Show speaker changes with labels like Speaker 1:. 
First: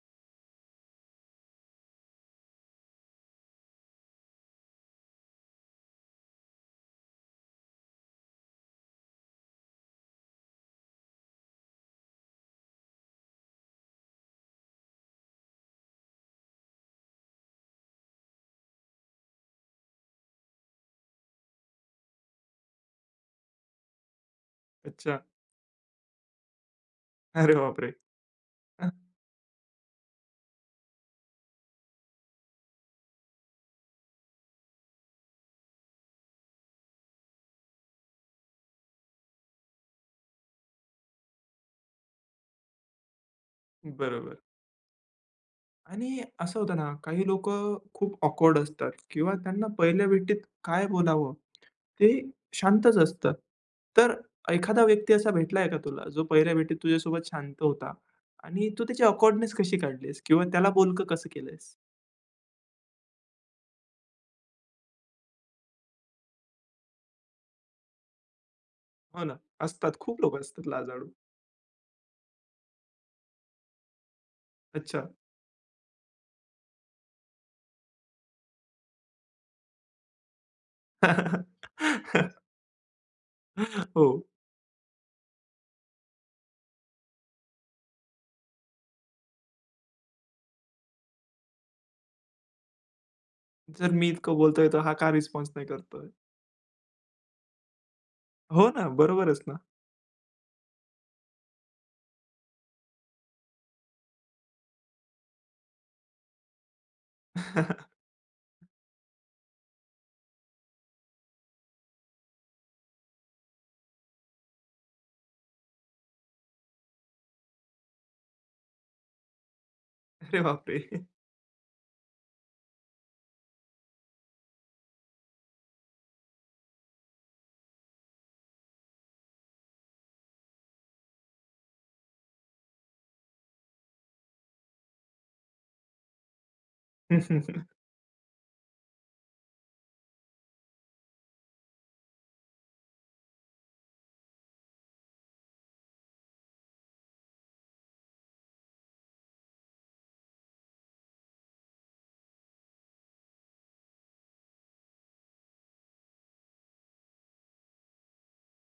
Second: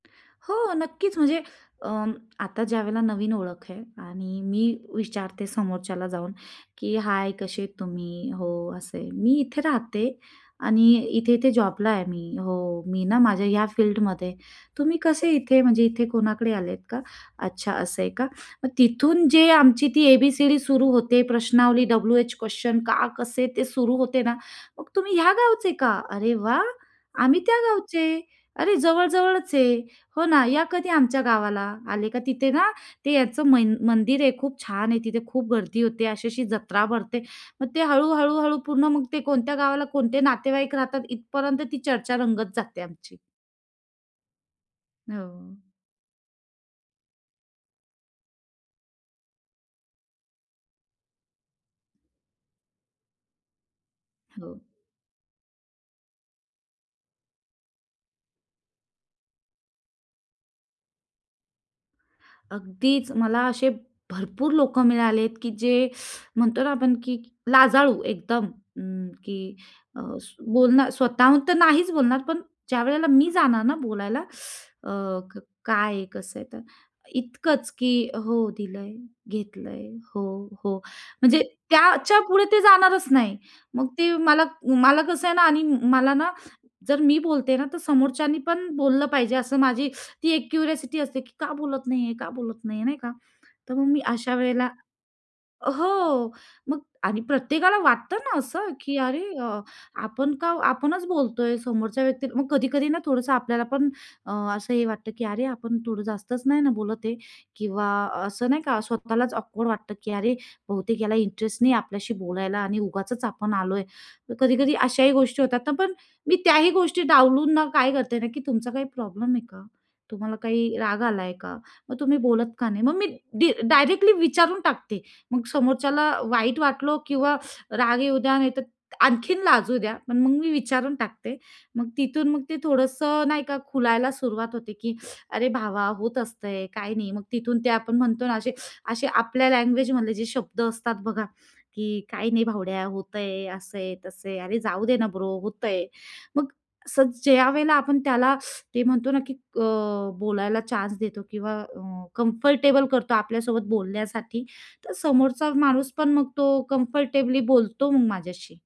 Speaker 1: हो, नक्कीच म्हणजे अ, आता ज्यावेळेला नवीन ओळख आहे आणि मी विचारते समोरच्याला जाऊन की "हाय! कसे आहेत तुम्ही? हो, असे आहे. मी इथे राहते आणि इथे-इथे जॉबला आहे मी. हो, मी ना माझ्या ह्या फिल्डमध्ये. तुम्ही कसे इथे? म्हणजे इथे कोणाकडे आलेत का? अच्छा असं आहे का?" मग तिथून जे आमची ती ए-बी-सी-डी सुरू होते, प्रश्नावली डब्लू-एच क्वेश्चन, का? कसे? ते सुरू होते ना. मग, "तुम्ही
Speaker 2: अच्छा.
Speaker 1: ह्या गावचे का? अरे वाह! आम्ही
Speaker 2: अरे
Speaker 1: त्या
Speaker 2: बापरे!
Speaker 1: गावचे. अरे
Speaker 2: अ,
Speaker 1: जवळ-जवळच आहे. हो ना, या कधी आमच्या गावाला. आले का तिथे ना ते याचं मन मंदिर आहे खूप छान आहे तिथे, खूप गर्दी होते, अशी-अशी जत्रा भरते." मग ते हळू-हळू-हळू पूर्ण मग ते कोणत्या गावाला कोणते नातेवाईक राहतात इथपर्यंत ती चर्चा रंगत जाते आमची.
Speaker 2: बरोबर.
Speaker 1: हो.
Speaker 2: आणि असं होतं ना, काही लोकं खूप ऑकवर्ड असतात किंवा त्यांना पहिल्या भेटीत काय बोलावं ते शांतच असतात. तर
Speaker 1: हो.
Speaker 2: एखादा व्यक्ती असा भेटलाय का तुला, जो पहिल्या भेटीत तुझ्यासोबत शांत होता आणि तू त्याची ऑकवर्डनेस कशी काढलीस? किंवा त्याला बोलकं कसं केलं आहेस?
Speaker 1: अगदीच, मला असे भरपूर लोकं मिळाले आहेत की जे म्हणतो ना आपण की लाजाळू, एकदम अ,
Speaker 2: हो ना,
Speaker 1: की
Speaker 2: असतात.
Speaker 1: अ,
Speaker 2: खूप
Speaker 1: स
Speaker 2: लोकं असतात
Speaker 1: बोलणार
Speaker 2: लाजाळू.
Speaker 1: स्वतःहून तर नाहीच बोलणार पण ज्यावेळेला मी जाणार ना बोलायला,
Speaker 2: अच्छा.
Speaker 1: अ, क काय आहे? कसं आहे? तर इतकंच की "हो दिलंय, घेतलंय, हो, हो," म्हणजे त्याच्यापुढे ते जाणारच नाही. मग ते
Speaker 2: हो.
Speaker 1: मला, मला कसं आहे ना आणि मला ना, जर मी बोलते ना, तर समोरच्यानी पण बोललं पाहिजे असं माझी ती एक क्युरिओसिटी असते की "का बोलत नाही आहे? का बोलत नाही आहे?" नाही का? तर मग
Speaker 2: जर
Speaker 1: मी
Speaker 2: मी
Speaker 1: अशा
Speaker 2: इतकं
Speaker 1: वेळेला
Speaker 2: बोलतोय, तर हा काय रिस्पॉन्स नाही
Speaker 1: हो,
Speaker 2: करतोय?
Speaker 1: मग आणि प्रत्येकाला वाटतं ना, असं
Speaker 2: हो ना,
Speaker 1: की अरे
Speaker 2: बरोबरच ना.
Speaker 1: आपण का आपणच बोलतोय समोरच्या व्यक्ती मग कधी-कधी ना थोडंसं आपल्याला पण अ, असं हे वाटतं की "अरे आपण थोडं जास्तच नाही ना बोलत आहे?" किंवा असं नाही का स्वतःलाच ऑकवर्ड वाटतं की "अरे बहुतेक ह्याला इंटरेस्ट नाही आपल्याशी बोलायला आणि उगाचच आपण आलोय." तर कधी-कधी अशाही गोष्टी होतात ना पण मी त्याही गोष्टी डावलून ना काय करते ना की "तुमचा काही प्रॉब्लेम आहे का? तुम्हाला
Speaker 2: अरे
Speaker 1: काही राग
Speaker 2: बापरे!
Speaker 1: आला आहे का? मग तुम्ही बोलत का नाही?" मग मी डी डायरेक्टली विचारून टाकते. मग समोरच्याला वाईट वाटलं किंवा राग येऊ द्या, नाहीतर आणखीन लाजू द्या पण मग मी विचारून टाकते. मग तिथून मग ते थोडंसं नाही का खुलायला सुरुवात होते की "अरे भावा, होत असतंय काही नाही." मग तिथून ते आपण म्हणतो ना, असे असे, आपल्या लँग्वेजमधले जे शब्द असतात बघा, की "काही नाही भावड्या होतंय. असं आहे, तसं आहे. अरे जाऊ दे ना ब्रो होतंय." मग अस ज्यावेळेला आपण त्याला ते म्हणतो ना की अ, बोलायला चान्स देतो किंवा अ, कम्फर्टेबल करतो आपल्यासोबत बोलण्यासाठी, तर समोरचा माणूस पण मग तो कम्फर्टेबली बोलतो मग माझ्याशी.